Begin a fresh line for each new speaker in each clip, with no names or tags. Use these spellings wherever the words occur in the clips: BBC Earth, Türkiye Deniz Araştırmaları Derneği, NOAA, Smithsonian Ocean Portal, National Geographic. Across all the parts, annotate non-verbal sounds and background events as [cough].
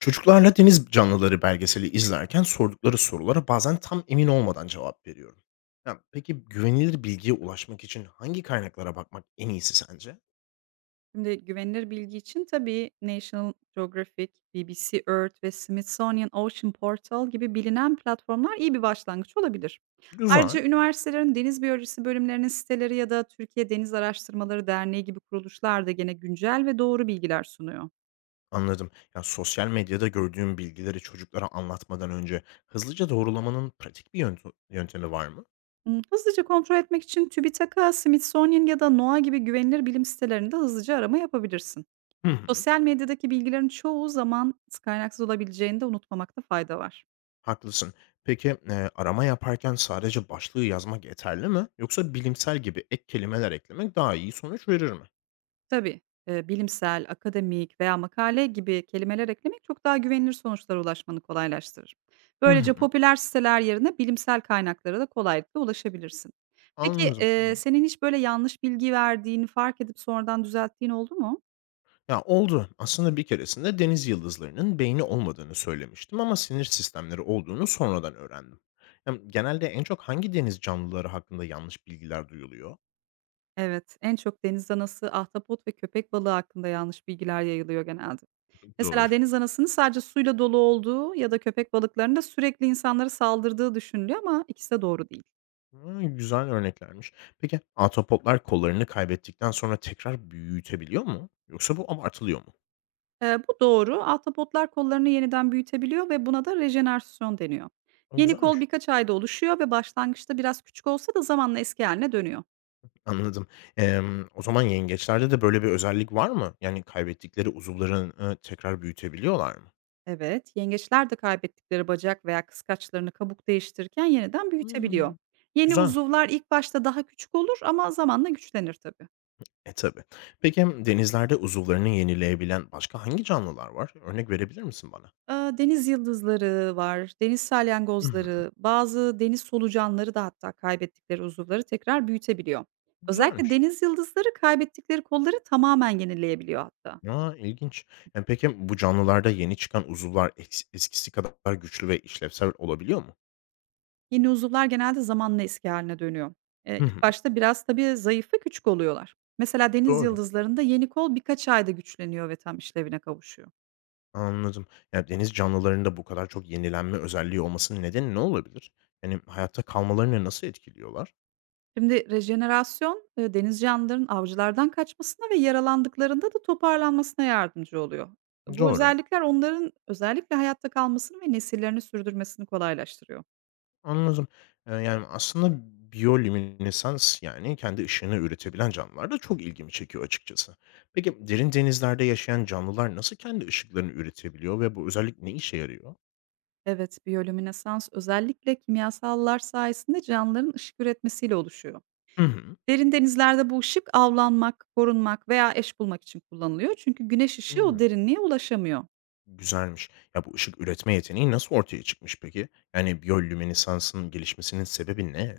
Çocuklarla deniz canlıları belgeseli izlerken sordukları sorulara bazen tam emin olmadan cevap veriyorum. Ya, peki güvenilir bilgiye ulaşmak için hangi kaynaklara bakmak en iyisi sence?
Şimdi güvenilir bilgi için tabii National Geographic, BBC Earth ve Smithsonian Ocean Portal gibi bilinen platformlar iyi bir başlangıç olabilir.
Güzel,
Ayrıca üniversitelerin deniz biyolojisi bölümlerinin siteleri ya da Türkiye Deniz Araştırmaları Derneği gibi kuruluşlar da gene güncel ve doğru bilgiler sunuyor.
anladım. Ya sosyal medyada gördüğüm bilgileri çocuklara anlatmadan önce hızlıca doğrulamanın pratik bir yöntemi var mı?
Hmm, hızlıca kontrol etmek için TÜBİTAK'a, Smithsonian ya da NOAA gibi güvenilir bilim sitelerinde hızlıca arama yapabilirsin.
Hı hı.
Sosyal medyadaki bilgilerin çoğu zaman kaynaksız olabileceğini de unutmamakta fayda var.
Haklısın. Peki arama yaparken sadece başlığı yazmak yeterli mi? Yoksa bilimsel gibi ek kelimeler eklemek daha iyi sonuç verir mi?
Tabii, bilimsel, akademik veya makale gibi kelimeler eklemek çok daha güvenilir sonuçlara ulaşmanı kolaylaştırır.
Hı
Böylece
hı.
popüler siteler yerine bilimsel kaynaklara da kolaylıkla ulaşabilirsin. Peki,
Anladım, tamam.
senin hiç böyle yanlış bilgi verdiğini fark edip sonradan düzelttiğin oldu mu?
Ya oldu. Aslında bir keresinde deniz yıldızlarının beyni olmadığını söylemiştim ama sinir sistemleri olduğunu sonradan öğrendim. Ya genelde en çok hangi deniz canlıları hakkında yanlış bilgiler duyuluyor?
Evet, en çok deniz anası, ahtapot ve köpek balığı hakkında yanlış bilgiler yayılıyor genelde.
Doğru.
Mesela deniz anasının sadece suyla dolu olduğu ya da köpek balıklarının da sürekli insanlara saldırdığı düşünülüyor ama ikisi de doğru değil.
Hı, güzel örneklermiş. Peki atopotlar kollarını kaybettikten sonra tekrar büyütebiliyor mu? Yoksa bu abartılıyor mu?
Bu doğru. Ahtapotlar kollarını yeniden büyütebiliyor ve buna da rejenerasyon deniyor.
O
Yeni kol
güzelmiş.
birkaç ayda oluşuyor ve başlangıçta biraz küçük olsa da zamanla eski haline dönüyor.
Anladım. O zaman yengeçlerde de böyle bir özellik var mı? Yani kaybettikleri uzuvlarını tekrar büyütebiliyorlar mı?
Evet, yengeçler de kaybettikleri bacak veya kıskaçlarını kabuk değiştirirken yeniden büyütebiliyor.
Hmm.
Yeni
Güzel.
uzuvlar ilk başta daha küçük olur ama zamanla güçlenir tabii.
E, tabii. Peki, hem denizlerde uzuvlarını yenileyebilen başka hangi canlılar var? Örnek verebilir misin bana?
Aaa, deniz yıldızları var, deniz
Hı hı.
salyangozları, bazı deniz solucanları da hatta kaybettikleri uzuvları tekrar büyütebiliyor. Özellikle
Güzelmiş.
deniz yıldızları kaybettikleri kolları tamamen yenileyebiliyor hatta.
Aa, ilginç. Yani, peki, bu canlılarda yeni çıkan uzuvlar eskisi kadar güçlü ve işlevsel olabiliyor mu?
Yeni uzuvlar genelde zamanla eski hâline dönüyor.
Hı
İlk
hı.
başta biraz tabii zayıf ve küçük oluyorlar. Mesela deniz
Doğru.
yıldızlarında yeni kol birkaç ayda güçleniyor ve tam işlevine kavuşuyor.
Anladım. Yani deniz canlılarında bu kadar çok yenilenme özelliği olmasının nedeni ne olabilir? Yani, hayatta kalmalarını nasıl etkiliyorlar?
Şimdi rejenerasyon, deniz canlılarının avcılardan kaçmasına ve yaralandıklarında da toparlanmasına yardımcı oluyor. Bu
Doğru.
özellikler onların özellikle hayatta kalmasını ve nesillerini sürdürmesini kolaylaştırıyor.
Anladım. Yani, aslında biyolüminesans, yani, kendi ışığını üretebilen canlılar da çok ilgimi çekiyor açıkçası. Peki, derin denizlerde yaşayan canlılar nasıl kendi ışıklarını üretebiliyor ve bu özellik ne işe yarıyor?
Evet, biyolüminesans özellikle kimyasallar sayesinde canlıların ışık üretmesiyle oluşuyor.
Hı hı.
Derin denizlerde bu ışık avlanmak, korunmak veya eş bulmak için kullanılıyor. Çünkü güneş ışığı o
Hımm,
derinliğe ulaşamıyor.
güzelmiş. Ya, bu ışık üretme yeteneği nasıl ortaya çıkmış peki? Yani, biyolüminesansın gelişmesinin sebebi ne?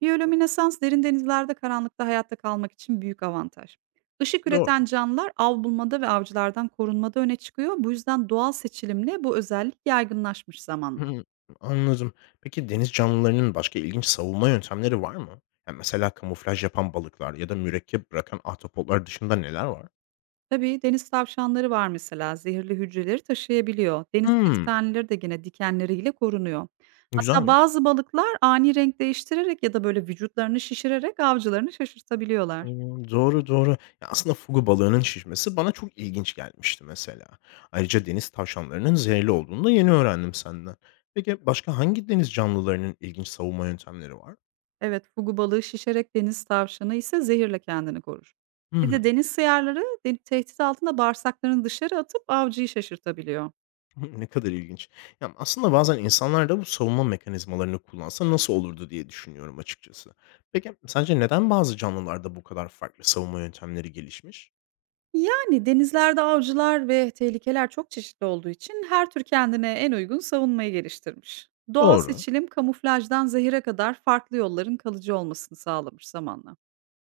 Biyolöminesans derin denizlerde karanlıkta hayatta kalmak için büyük avantaj. Işık
Doğru.
üreten canlılar av bulmada ve avcılardan korunmada öne çıkıyor. Bu yüzden doğal seçilimle bu özellik yaygınlaşmış zamanla.
Hımm, anladım. Peki, deniz canlılarının başka ilginç savunma yöntemleri var mı? Ya, mesela kamuflaj yapan balıklar ya da mürekkep bırakan ahtapotlar dışında neler var?
Tabii deniz tavşanları var mesela, zehirli hücreleri taşıyabiliyor. Deniz
Hımm,
kestaneleri de gene dikenleriyle korunuyor. Hatta
güzelmiş.
bazı balıklar ani renk değiştirerek ya da böyle vücutlarını şişirerek avcılarını şaşırtabiliyorlar.
Doğru, doğru. Ya, aslında fugu balığının şişmesi bana çok ilginç gelmişti mesela. Ayrıca deniz tavşanlarının zehirli olduğunu da yeni öğrendim senden. Peki başka hangi deniz canlılarının ilginç savunma yöntemleri var?
Evet, fugu balığı şişerek, deniz tavşanı ise zehirle kendini korur.
Hı
Bir de
hı.
deniz sıyarları tehdit altında bağırsaklarını dışarı atıp avcıyı şaşırtabiliyor.
Hı, [laughs] ne kadar ilginç. Ya, aslında bazen insanlar da bu savunma mekanizmalarını kullansa nasıl olurdu diye düşünüyorum açıkçası. Peki sence neden bazı canlılarda bu kadar farklı savunma yöntemleri gelişmiş?
Yani denizlerde avcılar ve tehlikeler çok çeşitli olduğu için her tür kendine en uygun savunmayı geliştirmiş. Doğal
Doğru.
seçilim kamuflajdan zehire kadar farklı yolların kalıcı olmasını sağlamış zamanla.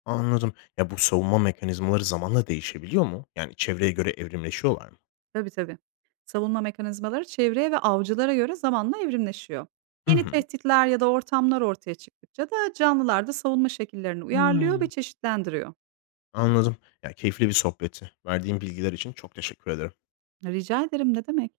Anladım. Ya, bu savunma mekanizmaları zamanla değişebiliyor mu? Yani çevreye göre evrimleşiyorlar mı?
Tabii, tabii. Savunma mekanizmaları çevreye ve avcılara göre zamanla evrimleşiyor.
Hı
Yeni
hı.
tehditler ya da ortamlar ortaya çıktıkça da canlılar da savunma şekillerini uyarlıyor ve
Hımm.
çeşitlendiriyor.
Anladım. Ya, keyifli bir sohbetti. Verdiğin bilgiler için çok teşekkür ederim.
Rica ederim, ne demek.